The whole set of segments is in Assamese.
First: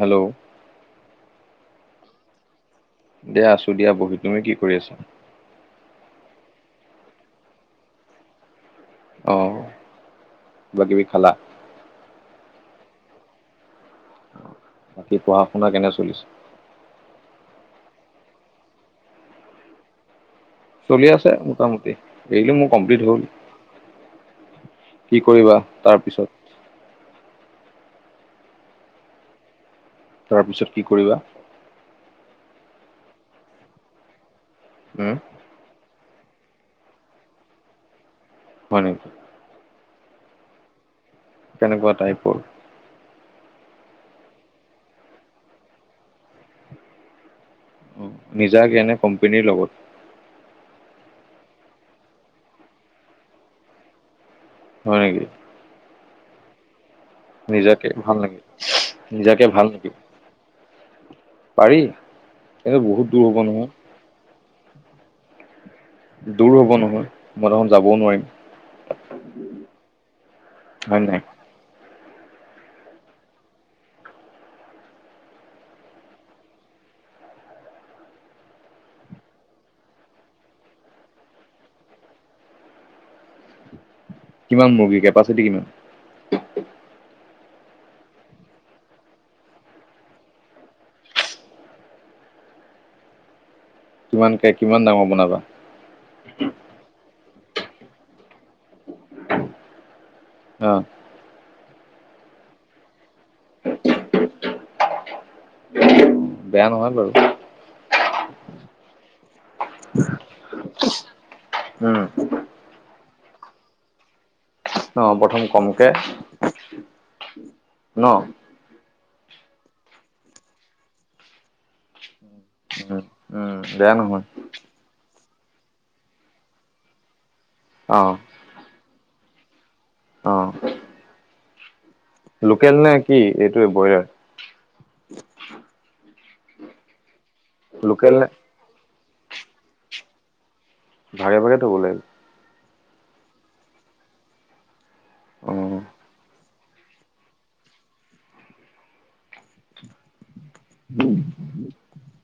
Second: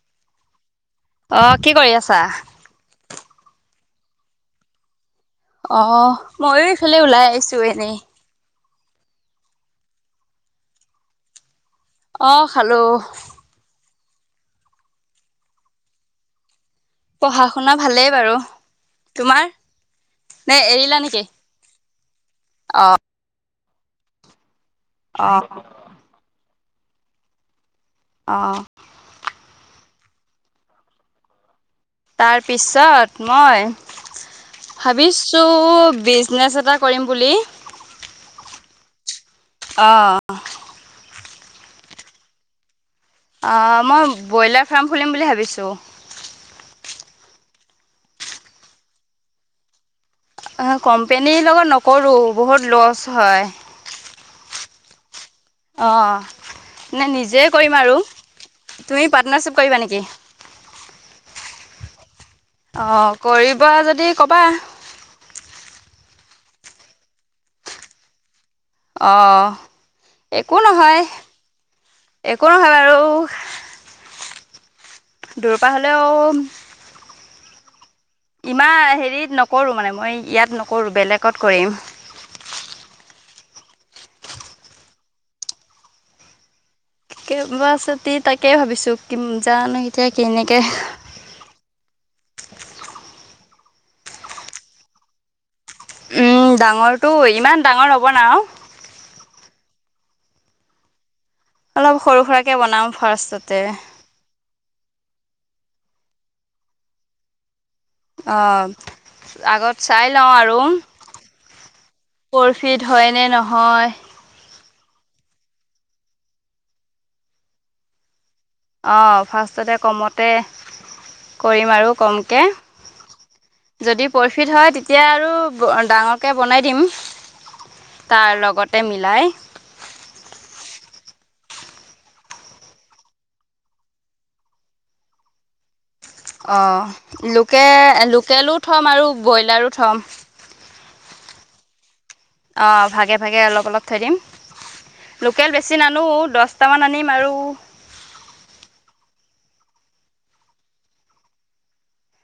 হেল্ল' অ কি কৰি আছা দিয়া আছো দিয়া বহি তুমি কি কৰি আছা অ ময়ো ইফালে ওলাই আহিছোঁ এনেই অ বাকী কিবাকিবি খালা অ খালো বাকী পঢ়া শুনা কেনে চলিছ পঢ়া শুনা ভালেই বাৰু, তোমাৰ নে এৰিলা চলি নেকি আছে মোটামুটি ডিগ্ৰী মোৰ অ কমপ্লিট হ'ল। কি অ কৰিবা তাৰ পিছত অ অ তাৰপিছত কি কৰিবা তাৰপিছত মই ভাবিছ উম ছো বিজনেছ এটা কৰিম বুলি হয় নেকি অ কেনেকুৱা টাইপৰ আহ মই ব্ৰইলাৰ ফাৰ্ম খুলিম বুলি ভাবিছোঁ উম নিজাকে এনে কোম্পানীৰ লগত অ কোম্পেনীৰ লগত নকৰো বহুত লচ হয় হয় নেকি অ নে নিজেই কৰিম নিজাকে আৰু ভাল নেকি তুমি নিজাকে পাৰ্টনাৰশ্বিপ ভাল কৰিবা নেকি পাৰি কিন্তু অ বহুত দূৰ হ'ব নহয় কৰিবা যদি কবা দূৰ হ'ব নহয় মই দেখোন যাবও নোৱাৰিম অ একো হয় নহয় নে নাই একো নহয় বাৰু দূৰ পা হলেও ইমান হেৰিত নকৰোঁ মানে মই ইয়াত নকৰোঁ বেলেগত কৰিম কিমান মুৰ্গীৰ কেপাচিটি কিমান কেপাচিটি তাকে ভাবিছো কিম জানো এতিয়া কেনেকে কিমানকে কিমান ডাঙৰ বনাবা উম ডাঙৰটো ইমান ডাঙৰ নবনাও অ অলপ সৰু সুৰাকে বনাওঁ ফাৰ্ষ্টতে বেয়া নহয় বাৰু। অ' আগত চাই লওঁ আৰু। উম। পৰফিট হয়নে নহয়। অ' প্ৰথম কমকে। ন'? অ' ফাৰ্ষ্টতে কমতে কৰিম আৰু কমকে। উম উম বেয়া যদি নহয় প্ৰফিট হয় তেতিয়া আৰু ডাঙৰকে বনাই দিম। অ তাৰ লগতে মিলাই। অ'। লোকেল নে কি এইটোৱে ব্ৰইলাৰ? অ' লোকেল লোকেলো থ'ম আৰু ব্ৰইলাৰো থ'ম। ভাগে ভাগে থ'ব লাগিব। অ' ভাগে ভাগে অলপ অলপ থৈ দিম। লোকেল অ বেছি নানো দছ টামান আনিম আৰু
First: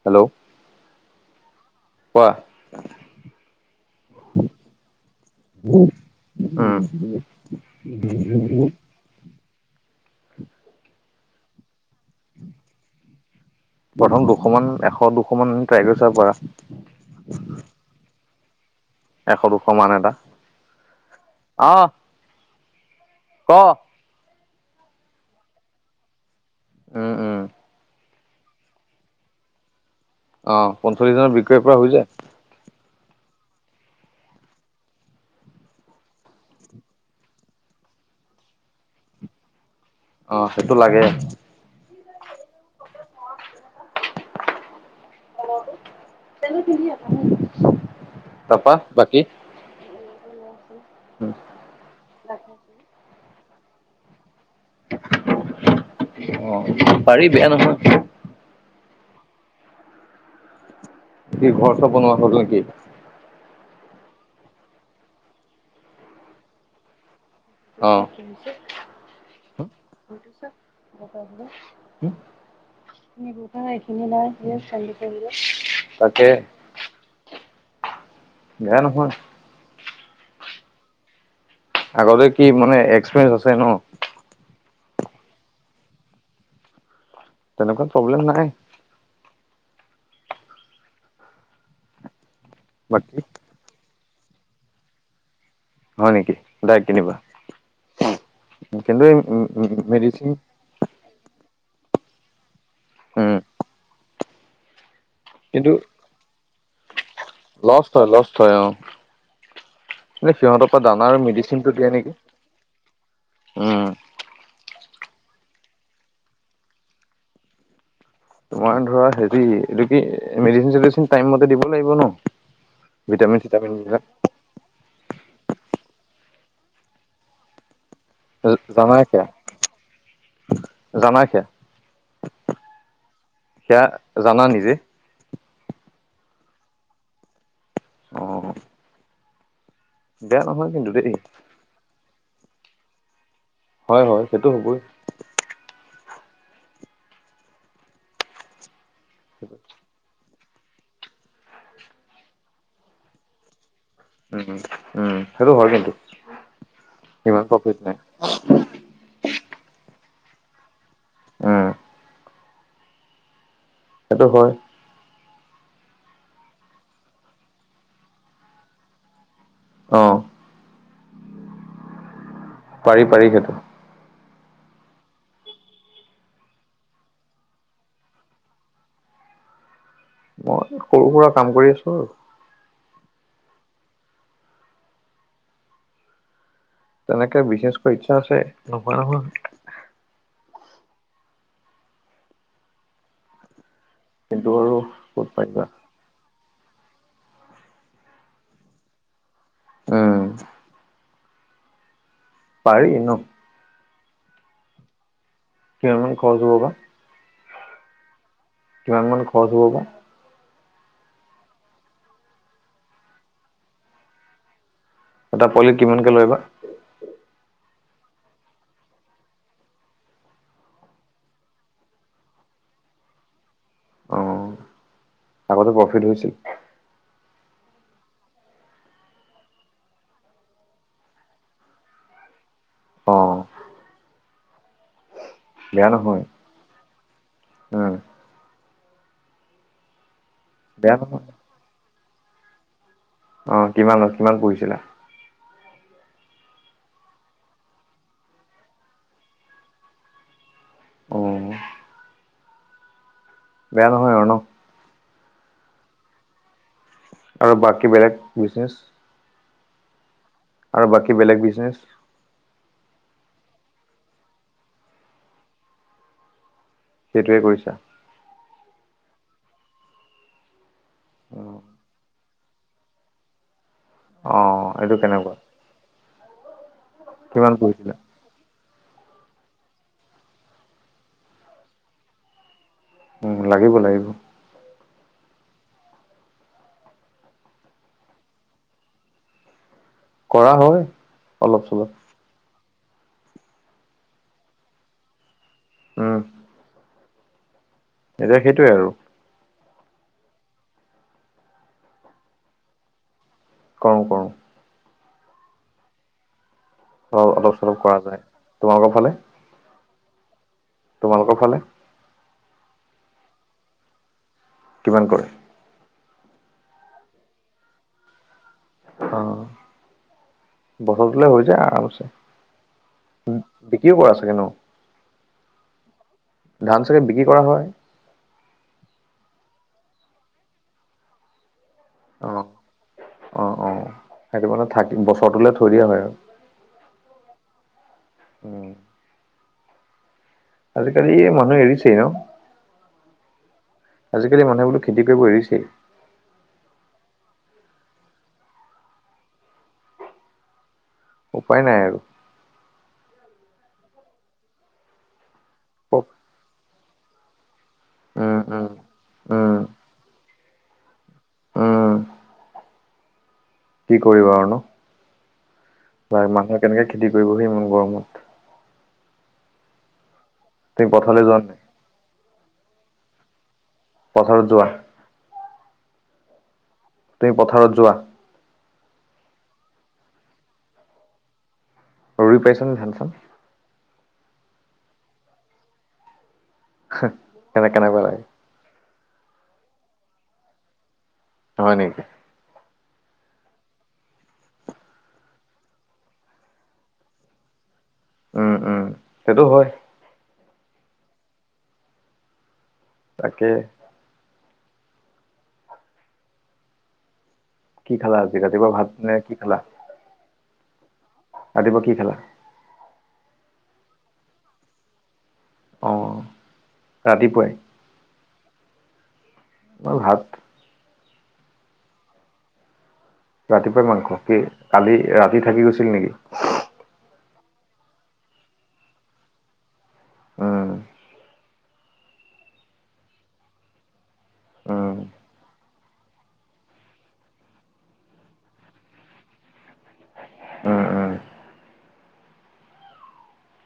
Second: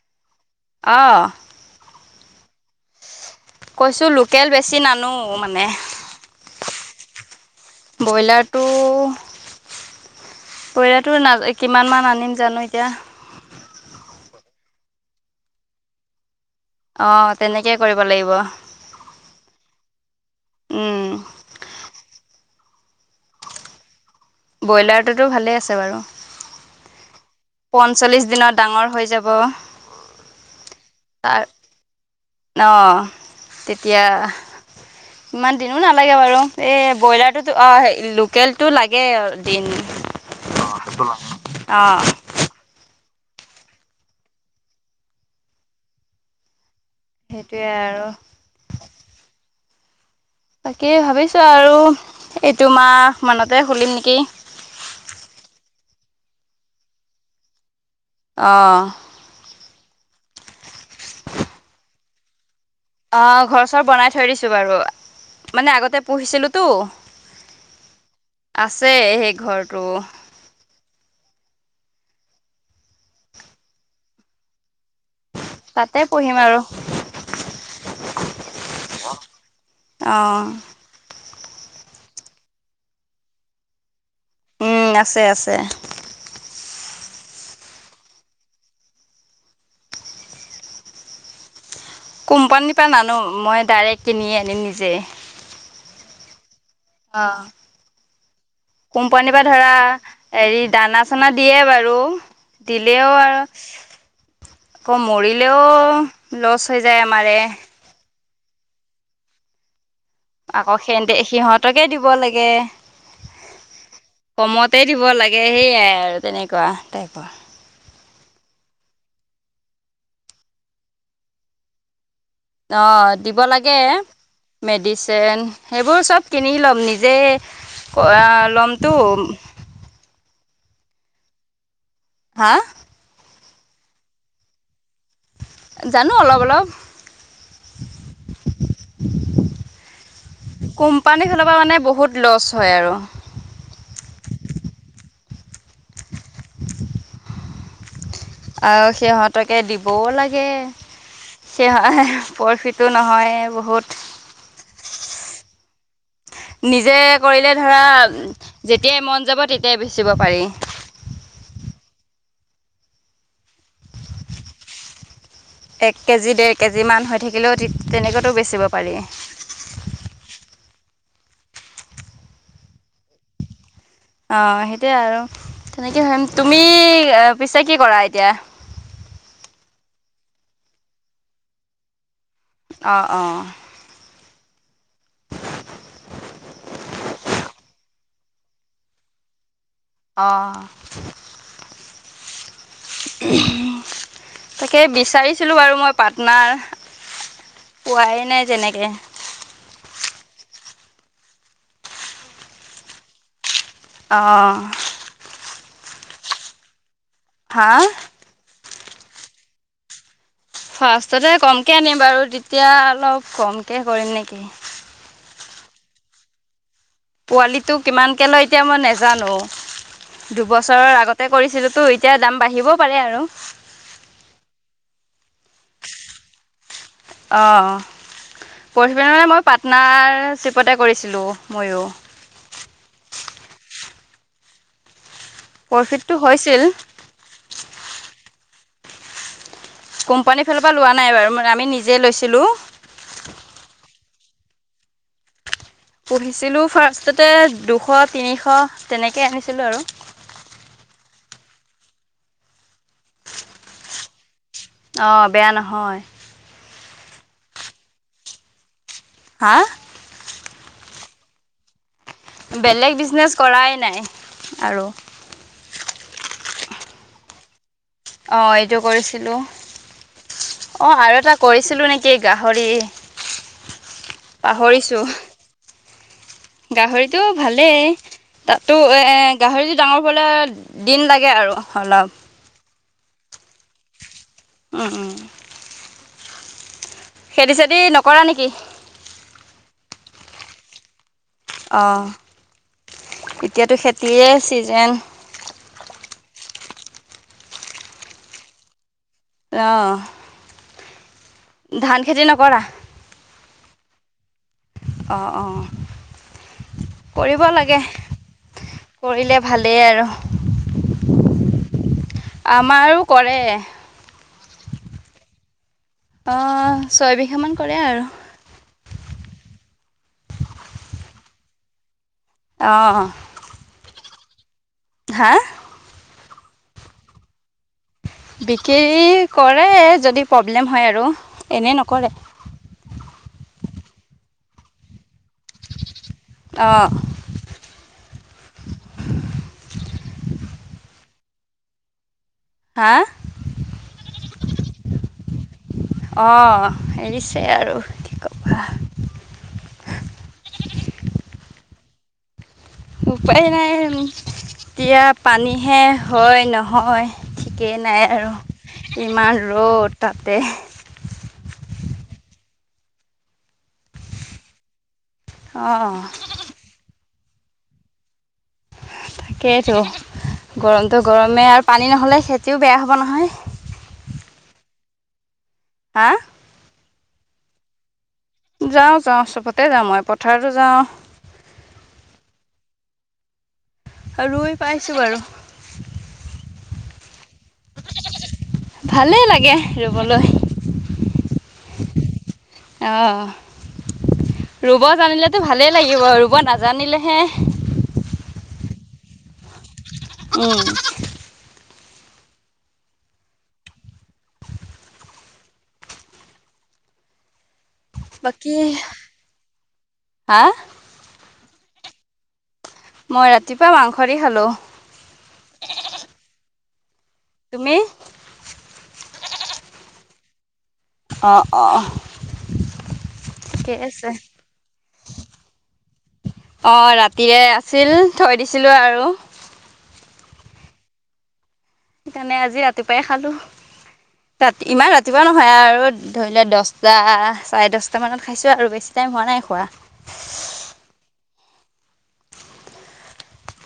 হেল্ল'। অ'। কোৱা। কৈছোঁ লোকেল বেছি নানো মানে। উম। পৰিলাতো না কিমান মান আনিম জানো এতিয়া। প্ৰথম দুশ মান, এশ দুশ মান ট্ৰাই কৰি চাব পাৰা। অ' তেনেকে কৰিব লাগিব। এশ দুশ মান এটা, উম, অ'। ক। ব্ৰইলাৰটোতো ভালে আছে বাৰু। উম উম পঞ্চল্লিশ দিনত ডাঙৰ হৈ যাব। অ' পঞ্চল্লিশ দিনৰ বিক্ৰীৰ পৰা হৈ যায়। অ' তেতিয়া ইমান দিনো নালাগে বাৰু, এই ব্ৰইলাৰটোতো অ' লোকেলটো লাগে দিন। অ' সেইটো লাগে। অ'। [unintelligible] সেইটোৱে আৰু। তাৰপা বাকি? বাকী ভাবিছোঁ আৰু এইটো মাহ মানতে খুলিম নেকি। অ' পাৰি বেয়া নহয়। অ'। কি ঘৰ চব বনোৱা হ'ল নেকি? অ' ঘৰ চৰ বনাই থৈ দিছোঁ বাৰু, মানে আগতে পুহিছিলোঁতো। অ আছে সেই ঘৰটো। [unintelligible] তাতে তাকে, পুহিম আৰু বেয়া নহয়। অ'। আগতে কি মানে এক্সপিৰিয়েঞ্চ আছে ন'? উম, আছে আছে। তেনেকুৱাত প্ৰব্লেম নাই। কোম্পানীৰ পৰা নানো, বাকী মই ডাইৰেক্ট কিনি আনিম নিজে। হয় নেকি? ডাইৰেক্ট কিনিবা অ' কিন্তু এই কোম্পানীপা ধৰা মেডিচিন হেৰী দানা চানা দিয়ে বাৰু! দিলেও উম। আৰু আকৌ মৰিলেও কিন্তু লচ হৈ যায় আমাৰে। লচ হয়, লষ্ট হয় অ'। এ সিহঁতৰ আকৌ পৰা দানা সেহতে আৰু মেডিচিনটো সিহঁতকে দিয়ে দিব নেকি? লাগে উম। কমতে দিব লাগে, সেইয়াই আৰু তেনেকুৱা টাইপৰ। তোমাৰ ধৰা হেৰি এইটো কি মেডিচিন-চেডিচিন টাইম মতে দিব লাগিব ন? অ' দিব ভিটামিন চিটামিন লাগে। বিলাক মেডিচেন সেইবোৰ চব কিনি ল'ম নিজেই। [unintelligible] হা'? সেয়া জানা নিজে। জানো অলপ অলপ। অ বেয়া নহয় কিন্তু দেই কোম্পানী ফালৰ পৰা মানে বহুত লচ হয় আৰু। হয় হয়, সেইটো হ'বই। [inaudible] আৰু সিহঁতকে দি ব লাগে হয় প্ৰফিটো নহয় বহুত। উম উম, সেইটো হয় কিন্তু। নিজে ইমান কৰিলে ধৰা প্ৰফিট নাই যেতিয়াই মন যাব তেতিয়াই বেচিব পাৰি। উম। সেইটো হয়। এক কেজি-ডেৰ কেজিমান হৈ থাকিলেও তেনেকুৱাতো বেচিব পাৰি। অ'। পাৰি পাৰি সেইটো। অ' সেইটোয়ে আৰু তেনেকে হম। তুমি পিছে কি কৰা এতিয়া? মই সৰু-সুৰা কাম কৰি আছোঁ। অঁ অঁ। তেনেকে বিশেষকৈ ইচ্ছা আছে, নোহোৱা নহয়। অঁ। কিন্তু আৰু তাকে ক'ত বিচাৰিছিলো পাৰিবা বাৰু মই পাৰ্টনাৰ পোৱাই নাই তেনেকে। অ'। পাৰি ন। অঁ। কিমান মান খৰচ হব বা? হা'? কিমান মান খৰচ হ'ব বা? ফাৰ্ষ্টতে কমকৈ আনিম বাৰু! তেতিয়া অলপ কমকে কৰিম নেকি। এটা পোৱলীত কিমানকে লয় বা? পোৱালিটো কিমানকে লয় এতিয়া মই নেজানো। দুবছৰৰ আগতে কৰিছিলোতো এতিয়া দাম বাঢ়িবও পাৰে আৰু। অঁ, আগতে প্ৰফিট হৈছিল। অঁ। পৰুখি বা মানে মই পাটনাৰ চ্ৰিপতে কৰিছিলোঁ ময়ো। অঁ। বেয়া প্ৰফিটটো নহয়, হৈছিল অঁ। কোম্পানীৰ ফালৰ পৰা লোৱা বেয়া নাই নহয় বাৰু আমি নিজেই লৈছিলোঁ। অঁ, কিমানত কিমান পঢ়িছিলা? পুহিছিলোঁ ফাৰ্ষ্টতে দুশ, তিনিশ তেনেকে আনিছিলোঁ আৰু। অঁ। বেয়া নহয় আৰু ন। অঁ বেয়া নহয়। আৰু বাকী বেলেগ বিজনেচ? হা? আৰু বাকী বেলেগ বিজনেছ? বেলেগ বিজনেছ কৰাই নাই আৰু। সেইটোৱে কৰিছা। অঁ এইটো কৰিছিলো, অঁ আৰু এটা কৰিছিলো নে কি গাহৰি অ এইটো পাহৰিছোঁ। কেনেকুৱা গাহৰিটো কিমান পুহিছিলা ভালেই। তাতো এ গাহৰিটো ডাঙৰ হবলে দিন লাগে আৰু অলপ। উম লাগিব লাগিব। উম উম। খেতি চেতি নকৰা নেকি? কৰা হয়। অলপ চলপ অঁ, এতিয়াতো খেতিয়ে ছিজেন। উম। এতিয়া সেইটোৱে আৰু। অঁহ। ধান খেতি নকৰা? কৰো কৰো। অঁ অঁ, অ কৰিব অলপ চলপ লাগে, কৰা যায় তোমালোকৰ ফালে কৰিলে ভালেই আৰু। তোমালোকৰ ফালে? আমাৰো কৰে। কিমান কৰে? অঁ ছয় বিঘামান কৰে আৰু। অঁ বছৰটোলে হৈ যায় আৰামচে। অঁ। বিক্ৰীও কৰা চাগে ন? হা? ধান চাগে বিক্ৰী কৰা হয়? বিক্ৰী কৰে যদি প্ৰব্লেম হয় আৰু, এনেই নকৰে। অ অঁ অঁ, সেইটো মানে থাকি বছৰটোলে থৈ দিয়া হয় আৰু। অ'। উম। আজিকালি মানুহে এৰিছেই ন? হা? আজি কালি মানুহে বোলো খেতি কৰিব এৰিছেই। অ', এৰিছেই আৰু। ক'বা উপায় নাই আৰু। উপায় নাই আৰু। এতিয়া পানীহে হয় নহয় ঠিকেই নাই আৰু, উম উম ইমান উম ৰ'দ তাতে। উম কি কৰিবা আৰু ন। অ'। বা মানুহে কেনেকে খেতি কৰিব হে ইমান গৰমত। তাকেতো, তুমি গৰমটো পথাৰলে যোৱা গৰমে নাই আৰু পানী ন'হলে খেতিও বেয়া হ'ব নহয়। পথাৰত যোৱা। আ? তুমি পথাৰত যোৱা? যাওঁ, যাওঁ চবতে যাওঁ মই পথাৰতো যাওঁ ৰুই পাইছনে ধান চান? ৰুই পাইছোঁ বাৰু। কেনে কেনেকুৱে লাগে? ভালে লাগে ৰুবলৈ। হয় নেকি? অ', ৰুব জানিলেতো ভালেই লাগিব ৰুব নাজানিলেহে। উম, উম, সেইটো হয়। উম। তাকে কি খেলা আজি ৰাতিপুৱা ভাত নে কি খেলা? আ? ৰাতিপুৱা কি খালা? মই ৰাতিপুৱা মাংস দি খালোঁ। অ', ৰাতিপুৱাই? মি মই ভাত। অ', অ'। ৰাতিপুৱাই মাংস কি কালি ৰাতি থাকি গৈছিল নেকি? অ', ৰাতিয়ে আছিল থৈ দিছিলোঁ আৰু। উম সেইকাৰণে আজি ৰাতিপুৱাই খালোঁ। ৰাতি ইমান উম ৰাতিপুৱা নহয় আৰু ধৰি লোৱা দশটা চাৰে দশটামানত খাইছোঁ আৰু বেছি টাইম হোৱা নাই খোৱা। [unintelligible] উম উম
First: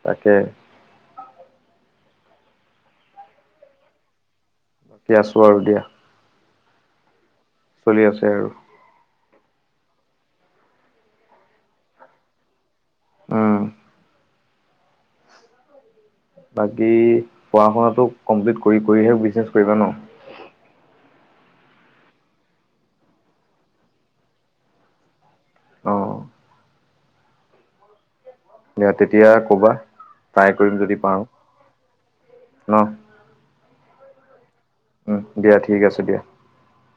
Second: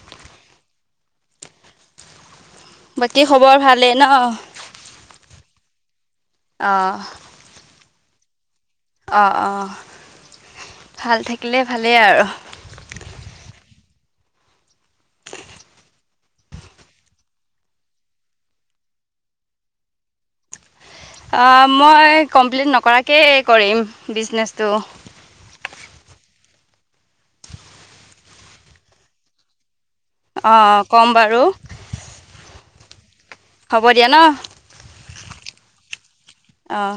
তাকে। বাকী খবৰ ভালেই ন? এ আছোঁ আৰু দিয়া। অ'। চলি আছে আৰু। অ', অ'। ভাল থাকিলে ভালেই আৰু। উম। বাকী পঢ়া শুনাতটো কমপ্লিট কৰি কৰিহে বিজনেছ কৰিবা ন'। অ' মই কমপ্লিট নকৰাকেই কৰিম বিজনেচটো। অ'। দিয়া তেতিয়া কবা ট্ৰাই কৰিম অঁ যদি ক'ম পাৰো বাৰু ন'। হ'ব দিয়া ন'। হয়, দিয়া ঠিক আছে দিয়া। অঁ।